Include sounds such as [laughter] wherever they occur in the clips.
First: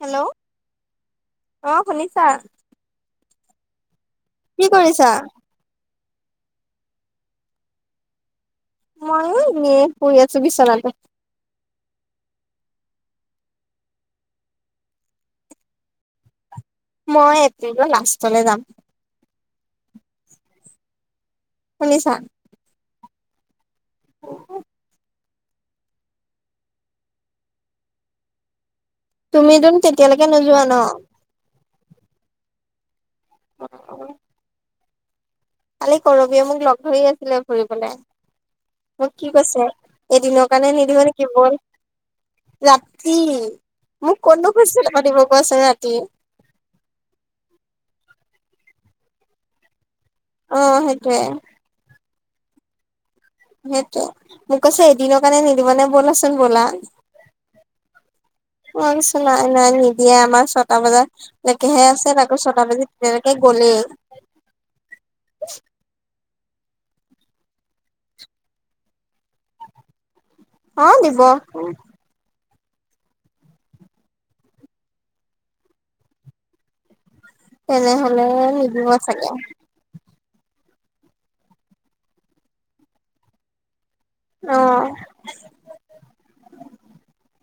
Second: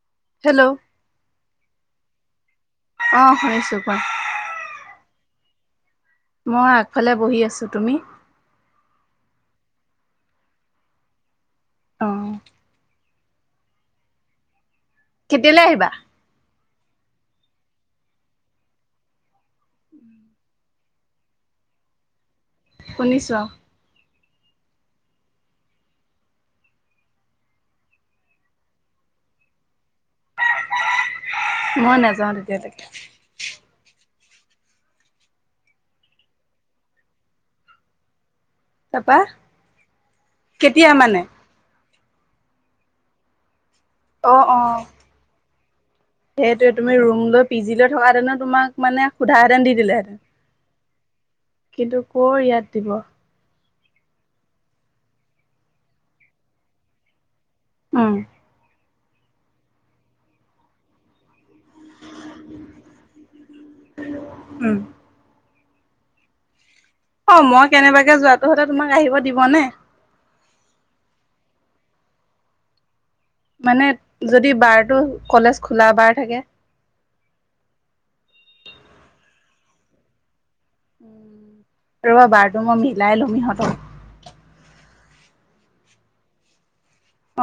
Hello. অ', শুনিছা? অ', শুনিছোঁ কুৱা কি কৰিছা? মই আগফালে বহি আছোঁ, তুমি? মইও এনেই শুই আছোঁ বিচনাতে। অহ। কেতিয়ালৈ আহিবা? মই এপ্ৰিলৰ লাষ্টলৈ যাম। শুনিছা? শুনিছো অ'। তুম তোন তেতিয়ালৈকে নোযোৱা ন'। মই নাযাও তেতিয়ালৈকে অ', অ'। কালি কৰবিয়ে মোক লগ ধৰি আছিলে ফুৰিবলৈ। মোক তাৰপা কি কৈছে, এদিনৰ কাৰণে কেতিয়া নিদিব মানে নেকি বল। ৰাতি। মোক ক'তনো অ', অ', খুজিছিলে পাতিব কোৱাচোন ৰাতি সেইটোৱে তুমি ৰুম লৈ পি জি লৈ থকা দেন তোমাক মানে সোধােহেঁতেন দি দিলেহেঁতেন অ সেইটোৱে কিন্তু কৰ ইয়াত দিব সেইটো মোক কৈছে এদিনৰ কাৰণে নিদিবা নে ব'লাচোন ব'লা উম অ চ নাই নাই নিদিয়ে আমাৰ ছটা বজাত লেকেহে আছে আকৌ ছটা বজি তিনেলৈকে গলেই উম অ মই কেনেবাকে যোৱটো হলেতোমাক আহিব দিবনে অ নিব মানে যদি বাৰটো কলেজ খোলা বাৰ থাকে তেনেহলে নিদিব চাগে অ ৰবা বাৰটো মই মিলাই লম ইহঁতৰ অহ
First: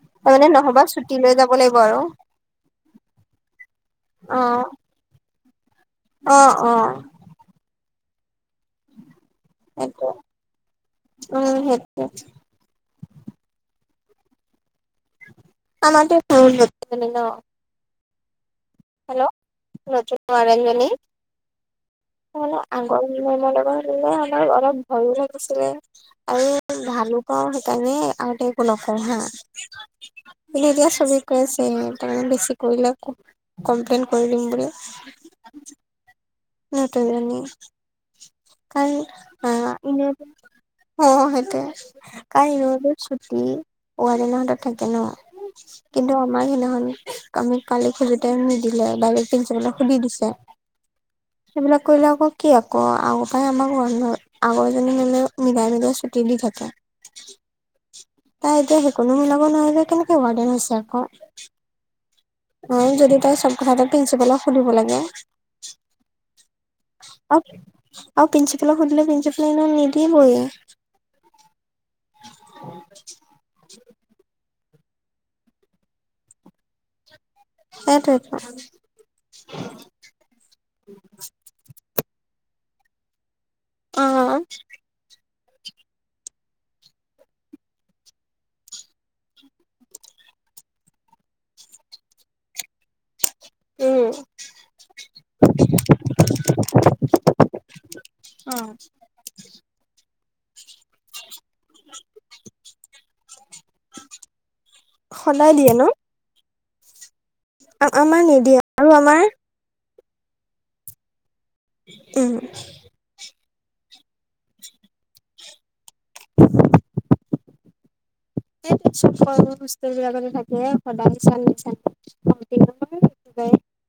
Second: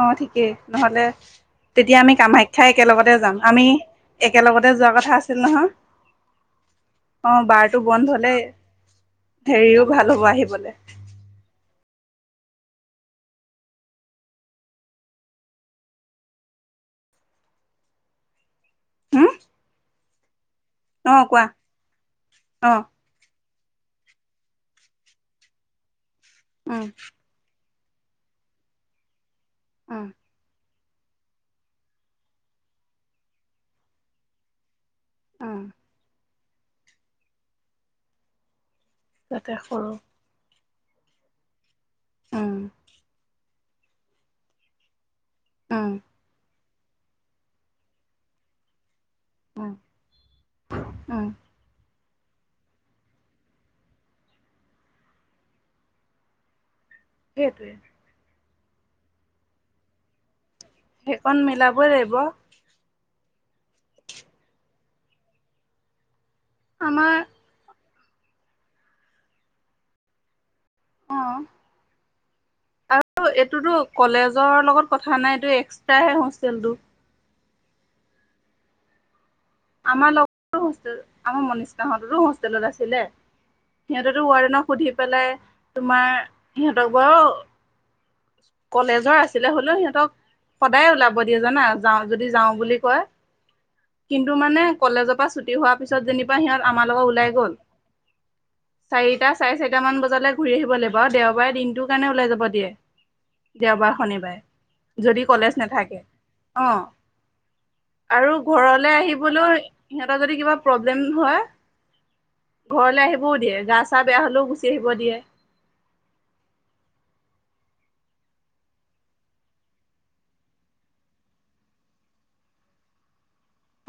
অ ঠিকেই নহলে লাগিব তেতিয়া আৰু আমি কামাখ্যাই একেলগতে যাম আমি অ একেলগতে যোৱাৰ কথা আছিল নহয় অ অ অ বাৰটো বন্ধ হলে হেৰিও ভাল হ'ব আহিবলৈ অ আমাটো হম হেল্ল'ন নঞ্জনী অ' কোৱা [unintelligible] অ' আমাৰ অলপ ভয়ো লাগিছিলে আৰু উম ভালুকাও তেনে আগতে একো নকওঁ হা উম আজি কৈ আছে তাৰে বেছি কৰিলে কমপ্লেইন কৰি দিম বুলি উম [unintelligible] অ সেইটোৱে কাই ৰ তাতে সৰু ছুটি উম ৱাৰডেন হাতত থাকে ন উম কিন্তু আমাৰ সেইদিনাখন আমি কালি খোজোতে নিদিলে চাবলৈ উম সুধি দিছে উম সেইবিলাক কৰিলে আকৌ কি আকৌ আগৰ পৰাই আমাক মন্ধ আগৰ এজনী মোলে মিলাই মিলাই ছুটি দি থাকে সেইটোৱে তাই এতিয়া সেইকণো মিলাব নোৱাৰিলে ৱাৰডেন হৈছে সেইকণ মিলাবই লাগিব [unintelligible] চব কথা এটা প্ৰিন্ঞ্চিপালক সুধিব লাগে আমাৰ আৰু আৰু প্ৰিন্ঞ্চিপাল সুধে প্ৰিঞ্চিপালে নিদিবয়ে অ আৰু এইটোতো কলেজৰ লগত কথা নাইতটো এক্সট্ৰাহে হোষ্টেলটো সেইটোৱেটো আমাৰ লগৰো হোষ্টেল আমাৰ মনিষাহঁতৰো হোষ্টেলত আছিলে সিহঁতেতো অ ৱাৰ্ডেনক সুধি পেলাই তোমাৰ সিহঁতক বাৰু কলেজৰ আছিলে হলেও সিহঁতক সদায় ওলাব দিয়ে জানা যাওঁ যদি যাওঁ বুলি কয় উম টো মানে কলেজৰ পৰা ছুটি হোৱাৰ পিছত যেনিবা সিহঁত আমাৰ লগত ওলাই গ'ল চাৰিটা চাৰে চাৰিটা মান বজালৈ ঘূৰি আহিব লাগিব আৰু দেওবাৰে দিনটোৰ কাৰণে ওলাই যাব দিয়ে দেওবাৰ শনিবাৰে যদি সদায় কলেজ দিয়ে ন নাথাকে আহ আমাৰ আৰু নিদিয়ে আৰু ঘৰলে আহিব আমাৰ সিহঁতৰ যদি কিবা প্ৰব্লেম হয় উম ঘৰলে আহিবও দিয়ে গা চা বেয়া হ'লেও গুচি আহিব দিয়ে [inaudible] সু বিলাকত থাকে সদায় নিচ নিচ ক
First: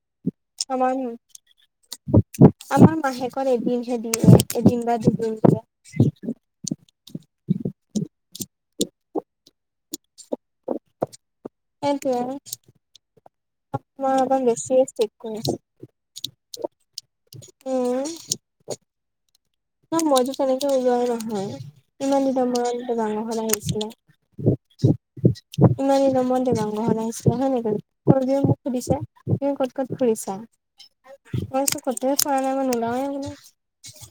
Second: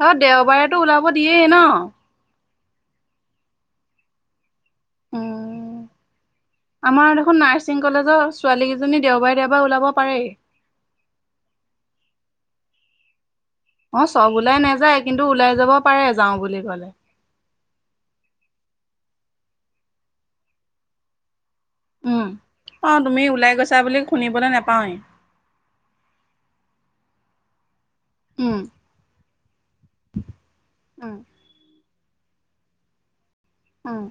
আৰু দেওবাৰেতো ওলাব দিয়েই ন আমাৰ মাহেকত এদিনহে দিলে এদিন বা দুদিন দিয়ে। উম আমাৰ দেখোন নাৰ্ছিং কলেজৰ ছোৱালী কেইজনী দেওঁবাৰে দেওঁবাৰে ওলাব পাৰে। এটোৱে অ আমাৰ চব অলপ ওলাই বেছি নাযায় ইচট্ৰিক কিন্তু কৰে। ওলাই যাব পাৰে যাওঁ বুলি ক'লে এই মইজো তেনেকে ওলাই নাহো। ইমান উম। দিন মূৰট অ তুমি তোমাৰলোক ঘৰত ওলাই গৈছা আহিছিলে? বুলি শুনিবলৈ নোপাওঁৱেই ইমান দিনৰ মূৰত তোমাৰ লোক ঘৰত আহিছে? হয় নেকি [unintelligible] উম মোক সুধিছে তুমি ক'ত ক'ত ফুৰিছা? উম মই কৈছোঁ কতো ফূৰাই নাই মই নোলাওঁ বোলোঁ। উম।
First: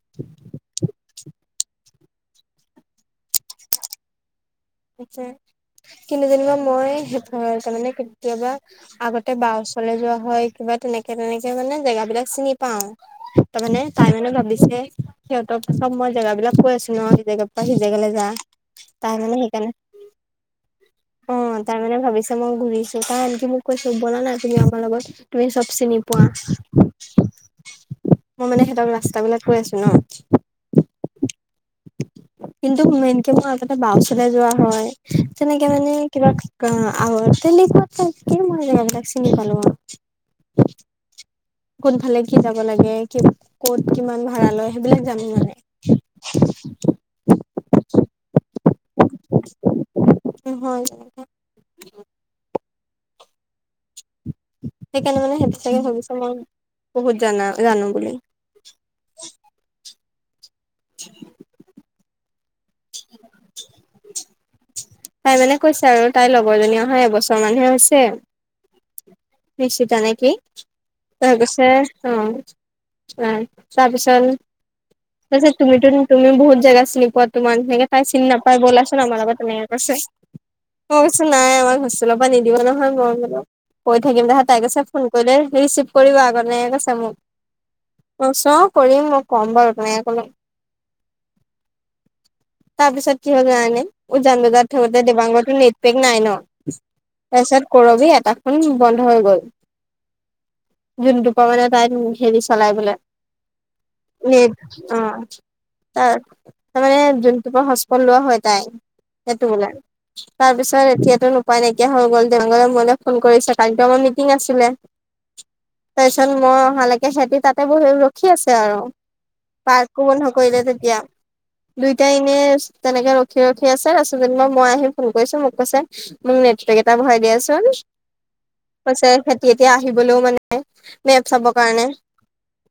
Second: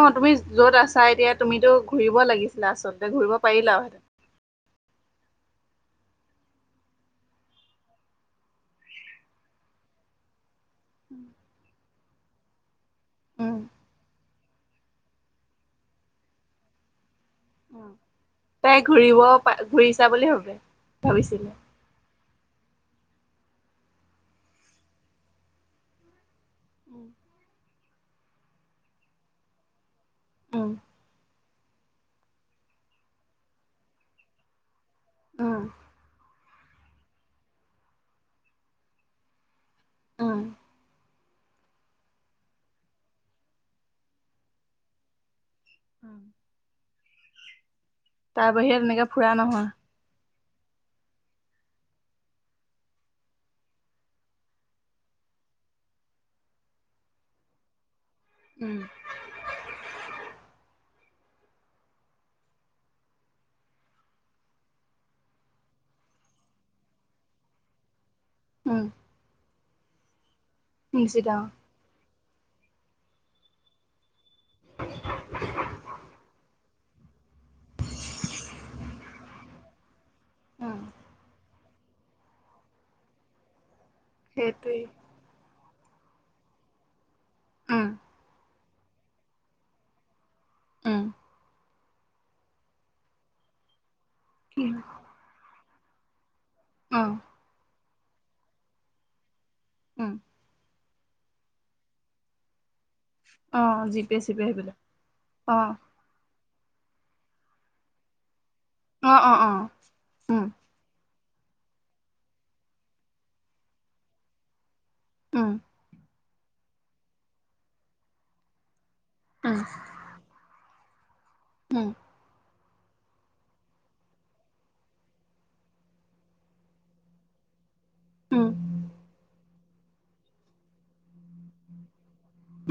অ' তুমি য'ত আছা এতিয়া তুমিতো ঘুৰিব লাগিছিলে, আচলতে ঘূৰিব পাৰিলা হেঁতেন। যে কিন্তু যেনিবা মই তাৰমানে কেতিয়াবা আগতে বা ওচৰলে যোৱা হয়, কিবা তেনেকে তেনেকে মানে জেগাব বিলাক চিনি পাওঁ। উম তাৰ মানে তাই মানে ভাবি ছে, সিহঁতৰ চ'ব মই জেগা বিলাক কৈ আছোঁ ন সি জেগাৰ পৰা উম সিজেগালৈ যা তাই তাইৰ ঘূৰিব মানে সেইকাৰণে ঘূৰিছা বুলি ভাবে। অ' ভাবিছিলে। তাইৰ মানে ভাবিছে মই ঘুৰিছোঁ কাৰণ কি মোক কৈছে ব'লা না, তুমি আমাৰ লগত তুমি চ'ব চিনি পোৱা। উম। মই মানে সিহঁতক ৰাস্তা বিলাক কৈ আছোঁ ন। উম কিন্তু মেনকে মই আগতে বাওচৰলৈ যোৱা হয়, উম তেনেকে মানে কিবা অ' আৰু তেনেকুৱা টাইপকে মই এইবিলাক চিনি পালোঁ আৰু উম। কোন ফালে কি যাব লাগে, কি ক'ত, কিমান ভাড়া লয় সেইবিলাক জানো মানে। উম। [inaudible] তাৰ বাহিৰে তেনেকে ফুৰা নহয়। উম হয়। সেইকাৰণে মানে সিহঁতে চাগে ভাবিছে মই বহুত জানা জানো বুলি। উম। [inaudible] [inaudible] তাই মানে কৈছে আৰু, তাইৰ লগৰজনী অহা এবছৰ মানহে হৈছে। উম। নিশিতা নে কি? নিশ্চিত তাই অ কৈছে। অ' অ', তাৰপিছত তাৰপিছত তুমিটো তুমি বহুত জেগা চিনি পোৱা, তোমাৰ নিছিনাকে তাই চিনি নাপাই ব'লাচোন আমাৰ লগত তেনেকে কৈছে। উম মই কৈছো, নাই আমাক হোষ্টেলৰ পৰা নিদিব নহয় মই বোলো। কৈ থাকিম, [unintelligible] তাই সেইটোৱেই কৈছে, ফোন কৰিলে ৰিচিভ কৰিবা আকৌ তেনেকে কৈছে মোক। উম মই কৈছোঁ অ'। কৰিম মই। ক'ম বাৰু, তেনেকে কলো। উম। তাৰপিছত কি হ'ল জানানে? উজান কি বজাৰত থাকোতে দিবাংকতো নেটপেক নাই ন। অঁ তাৰপিছত, কৰবি এটা ফোন বন্ধ হৈ গল। উম। দিন দুপৰ মানে তাই হেৰি চলাই বোলে। অঁ জিপে চিপে নিত সেইবিলাক অ', অঁ তাৰ। তাৰ মানে যোনটো পৰা হচপত লোৱা হয় তাই অঁ অঁ সেইটো অঁ বোলে। উম তাৰপিছত এতিয়াতো উপাই নাইকিয়া হৈ গ'ল তেনেকুৱাতে মোলৈ ফোন কৰিছে কালিটো আমাৰ মিটিং আছিলে। উম। তাৰ পিছত মই অহালৈকে সিহতি তাতে বহি ৰখি আছে আৰু উম পাৰ্কো বন্ধ কৰিলে তেতি এতিয়া, উম দুইটাই ইনে তেনেকে ৰখি ৰখি আছে, তাৰপিছত যেনিবা মই আহিম ফোন কৰিছোঁ, মোক কৈছে মোক নেটপেক এটা ভৰাই দিয়াচোন। উম কৈছে সিহঁতি এতিয়া আহিবলৈও মানে, মেপ চাব কাৰণে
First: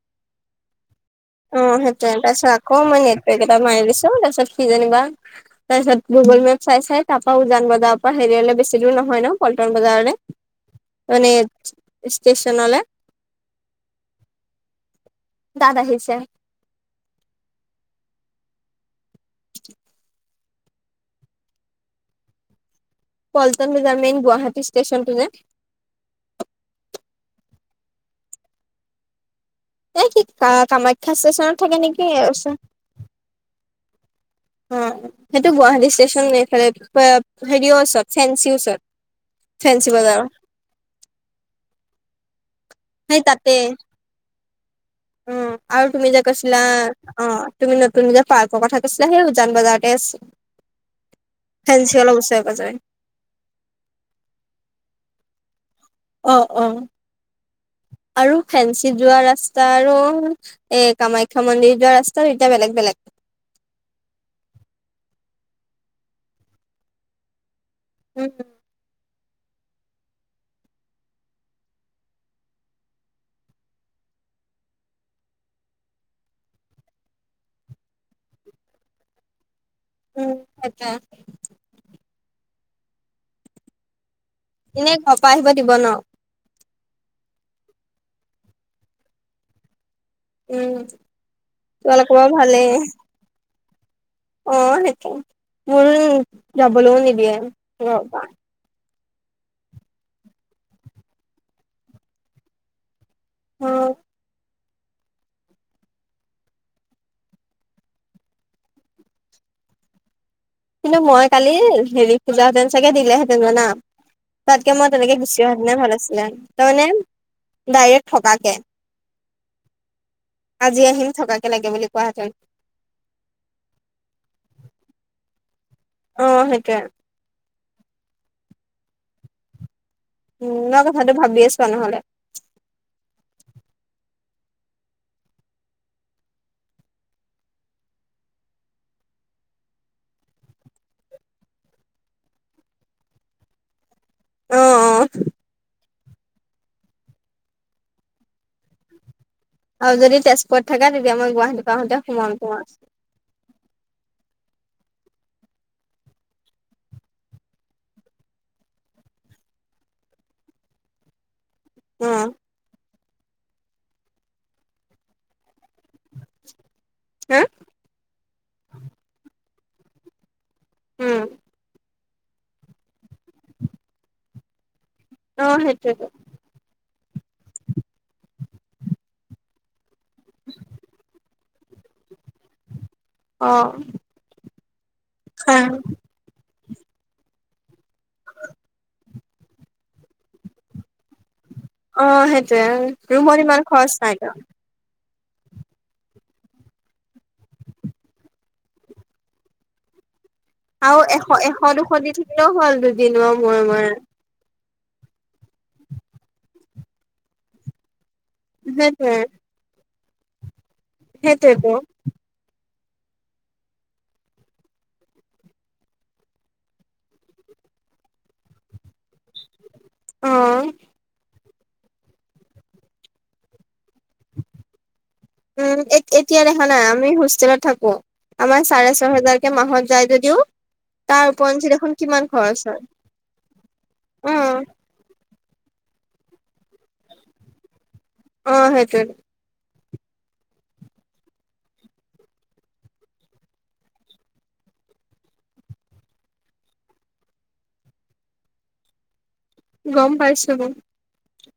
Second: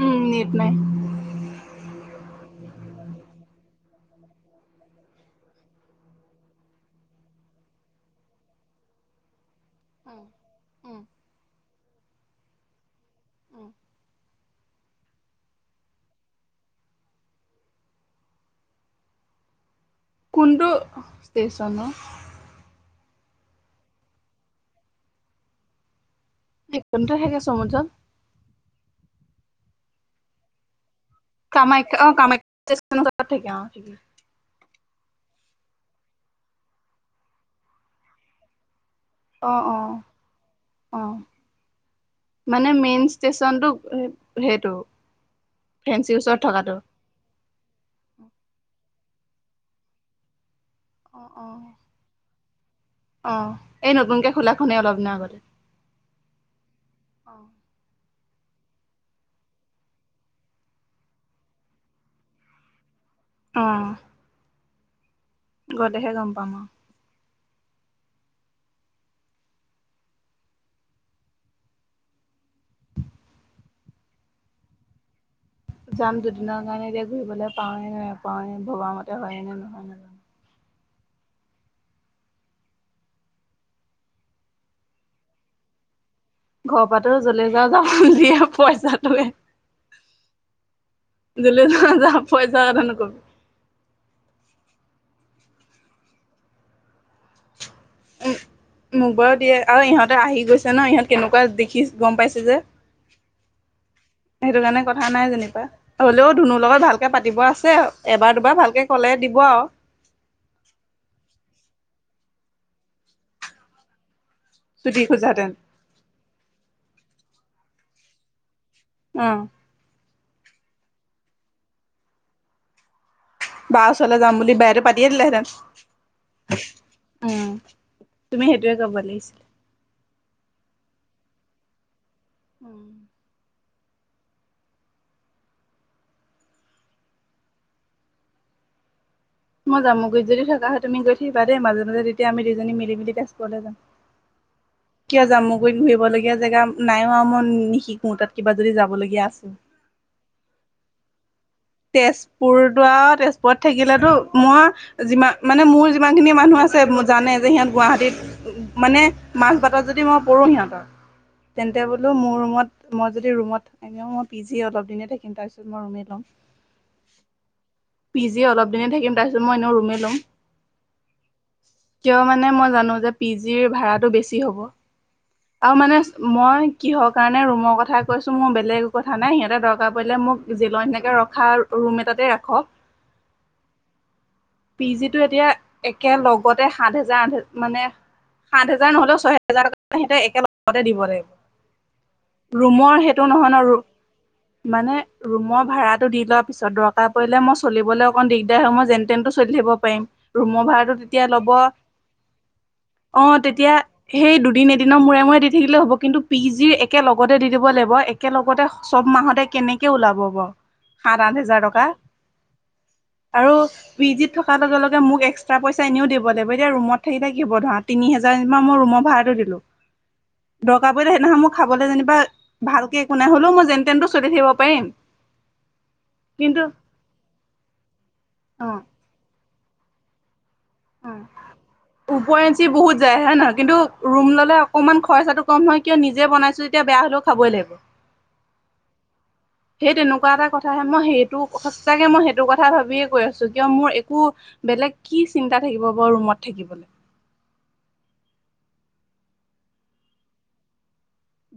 উম নেট নাই অ' সেইটোৱে, তাৰপিছত আকৌ মই নেট পেক এটা ভৰাই দিছোঁ। তাৰপিছত সি যেনিবা, তাৰ পিছত গুগল মেপ চাই চাই তাৰ পৰা উজান বজাৰৰ পৰা হেৰিয়ালে বেছি দূৰ নহয় হয় ন পল্টন বজাৰলৈ, মানে ষ্টেচনলে উম। তাত আহিছে। [inaudible] কোনটো ষ্টেচন ন? পল্টন বজাৰ, মেইন গুৱাহাটী ষ্টেচনটো যে। এক [unintelligible] চাগে সমুজ্বল। এই কি কা-কামাখ্যা ষ্টেচনত থাকে কামাখ্যা নেকি? অঁ কামাখ্যা ৰচোন ষ্টেচনৰ ওচৰত থাকে অঁ ঠিকে অ', সেইটো গুৱাহাটী ষ্টেচন এইফালে, পা হেৰি ওচৰত ফেঞ্চি ওচৰত। অ' ফেঞ্চি অ', বজাৰৰ অ'। মানে মেইন সেই তাতে ষ্টেচনতটো সেই সেইটো? উম, আৰু তুমি ফেঞ্চিৰ যে ওচৰত কৈছিলা থকাটো অ' তুমি নতুন যে, পাৰ্কৰ কথা কৈছি সেই উজান বজাৰতে আছে, ফেঞ্চি অলপ ওচৰে- পাজৰে। অ' এই নতুনকে খোলাখনেই অলপ দিনৰ আগতে। অ' অ'। আৰু ফেঞ্চি যোৱা ৰাস্তা আৰু এ কামাখ্যা মন্দিৰ যোৱা ৰাস্তাটো দুইটা বেলেগ বেলেগ। অ'। ঘতেহে গম পাম অ' উম। যাম দুদিনৰ কাৰণে এতিয়া ঘুৰিবলৈ পাওঁৱে নে নোপাওঁৱে ভবা মতে হয়ে নে নহয়। নাজানো। উম আটা এনে ঘৰ পা আহিব দিব ন? ঘৰ পৰাটো য'লে যাৱ যা বুলিয়ে পইচাটোৱে উম ল'লে যাৱ যা, তোমালোকৰ বাৰু ভালেই পইচাৰ কথা ন'কবি অ' সেইটো, মোৰো যাবলৈও নিদিয়ে ঘৰৰ পা। মোক বাৰু দিয়ে আৰু ইহঁতে আহি গৈছে ন, ইহঁত কেনেকুৱা দেখি গম পাইছে যে। উম। সেইটো কাৰণে কথা নাই যেনিবা হ'লেও ধুনুৰ লগত ভালকে পাতিব আছে, এবাৰ দুবাৰ ভালকে কলে দিব আৰু। [inaudible] কিন্তু মই কালি হেৰি খোজাহেঁতেন চাগে দিলেহেঁতেন জানা। তাতকে মই ছুটি তেনেকে গুচি খোজাহেঁতেন অহা হেঁতেনে ভাল আছিলে, তাৰমানে ডাইৰেক্ট থকাকে। অ'। আজি আহিম থকাকে লাগে বুলি কোৱাহেঁতেন। বা ওচৰলে যাম বুলি বায়েটো পাতিয়ে দিলেহেঁতেন, অ', সেইটোয়ে উম। তুমি সেইটোয়ে কৰিব লাগিছিলা উ মই কথাতটো ভাবিয়ে চোৱা নহ'লে মই জামুগুৰিত যদি থকা হয় তুমি গৈ থাকিবা দেই মাজে মাজে তেতিয়া আমি দুজনী মিলি মিলি তেজপুৰলৈ যাম। [inaudible] অ', অ', কিয় জামুগুৰিত ঘূৰিবলগীয়া জেগা নাইও আৰু মই নিশিকোঁ তাত কিবা যদি যাবলগীয়া আছিল আৰু যদি তেজপুৰত থাকা তেতিয়া আমাৰ গুৱাহাটী পৰা আহোতে সোমাম তোমাৰ তেজপুৰতো আৰু তেজপুৰত থাকিলেতো মই যিমান, মানে মোৰ যিমান খিনি মানুহ আছে জানে যে সিহঁত গুৱাহাটীত মানে মাজবাটত যদি মই পৰোঁ সিহঁতৰ তেন্তে বোলো উম, মোৰ ৰুমত মই যদি ৰুমত আ মই পিজি অলপ দিনে থাকিম তাৰপিছত ৰুমেই লম, হা পিজি অলপ দিনে থাকিম তাৰ ত মই এনেও ৰুমে ল'ম। উম। কিয় মানে মই জানো যে, পি জিৰ ভাড়াটো বেছি হ'ব। অ', আৰু মানে সেইটোয়েতো মই কিহৰ কাৰণে ৰুমৰ কথা কৈছোঁ মোৰ বেলেগ একো কথা নাই সিহঁতে দৰকাৰ কাৰ পৰিলে মোক জেলৰ নিচিনাকে ৰখা ৰুম এটাতে ৰাখক অ'। পি জি টো এতিয়া একে লগ লগতে সাত হেজাৰ আঠ মানে সাত হেজাৰ নহ'লেও ছয় হেজাৰ সিহঁতে একেলগতে দিব লাগিব। অ', সেইটোয়ে ৰুমৰ সেইটো ৰুমত নহয় ন, ইমান খৰচ নাইতো মানে ৰুমৰ ভাড়াত দি লোৱাৰ পিছত দৰকাৰ পৰিলে মই চলিবলৈ অকণ দিগদাৰ হয়, মই যেনতেনটো চলি থাকিব পাৰিম। ৰুমৰ ভাড়াটো আৰু এশ তেতিয়া ল'ব এশ দুশ দি থাকিলেও হ'ল দুদিনৰ অ', মূৰে তেতিয়া মূৰে সেই দুদিন দিনৰ মূৰে মূৰে দি থাকিলেই হ'ব, কিন্তু পি জি একেলতে দি দিব লাগিব একেলগতে চব সেইটোয়ে মাহতে কেনেক কে ওলাব বাৰু সাত আঠ হোজাৰ সেইটোয়েতো টকা আৰু পি জিত থকাৰ লগে লগে মোক এক্সট্ৰা পইচা এনেও দিব লাগিব এতিয়া ৰুমত থাকিলে কি হ'ব ধৰা তিনি হাজাৰ যেনিবা মই ৰুমৰ ভাড়াটো দিলোঁ, অ', দৰকাৰ পৰিলে সেইদিনা মোক খাবলৈ যেনিবা ভালকে একো নাই হ'লেও মই যেন তেনটো চলি থাকিব পাৰিম। উম, এক এতিয়া কিন্তু দেখা নাই আমি হোষ্টেলত থাকোঁ, আমাৰ অ চাৰে ছ হেজাৰ এক মাহত যায় যদিও উ, তাৰ ওপৰঞ্চি দেখোন কিমান খৰচ ওপৰেঞ্চি হয় বহুত যায় হে নহয় কিন্তু ৰুম ল'লে অ', অকনমান খৰচাটো কম হয় কিয় নিজে বনাইছোঁ তেতিয়া বেয়া হ'লেও খাবই লাগিব। অ' সেইটোয়ে। সেই তেনেকুৱা এটা কথাহে মই সেইটো সঁচাকে মই সেইটো কথা ভাবিয়ে কৈ আছোঁ কিয় মোৰ একো বেলেগ কি চিন্তা থাকিব বাৰু ৰুমত থাকিবলৈ। গম পাইছো মই।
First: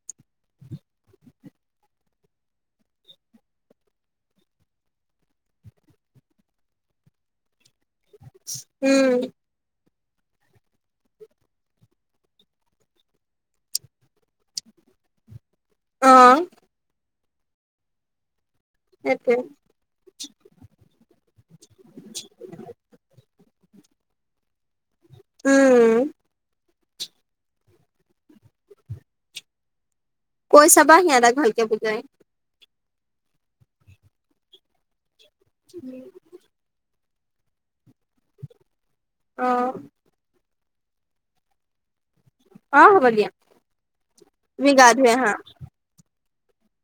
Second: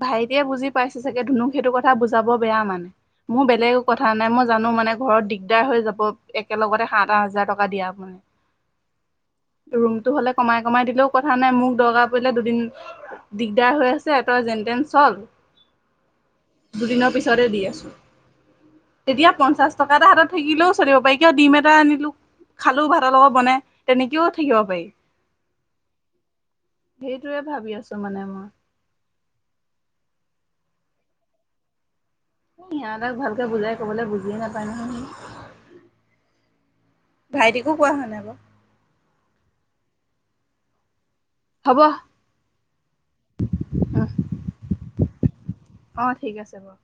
ভাইটিয়ে বুজি পাইছে চাগে ধুনুক সেইটো কথা বুজাব বেয়া মানে মোৰ বেলেগ কথা নাই মই জানোঁ মানে ঘৰত দিগদাৰ হৈ যাব একেলগতে সাত আঠ হাজাৰ টকা দিয়া। উম। তটো হ'লে কমাই কমাই দিলেও কথা নাই, মোক দৰকাৰ পৰিলে দুদিন দিগদাৰ হৈ আছে যেনতেন চল, অ দুদিনৰ পিছতে দি আছোঁ। এতিয়া সেইটোৱে পঞ্চাশ টকা এটা হাতত থাকিলেও চলিব পাৰি কিয় ডিম এটা আনিলোঁ খালোঁ ভাতৰ লগত বনাই, তেনেকেও থাকিব পাৰি। উম। সেইটোৱে ভাবি আছোঁ মানে মই। কৈ চাবা সিহঁতক ভালকে বুজায়। ইহঁতক ভালকে বুজাই ক'বলৈ বুজিয়ে নাপায় নহয়। উম। ভাইটিকো কোৱা হোৱা নাই বাৰু। অ হ'ব। অ হ'ব দিয়া, তুমি গা ধুই আহা। অ ঠিক আছে বাৰু।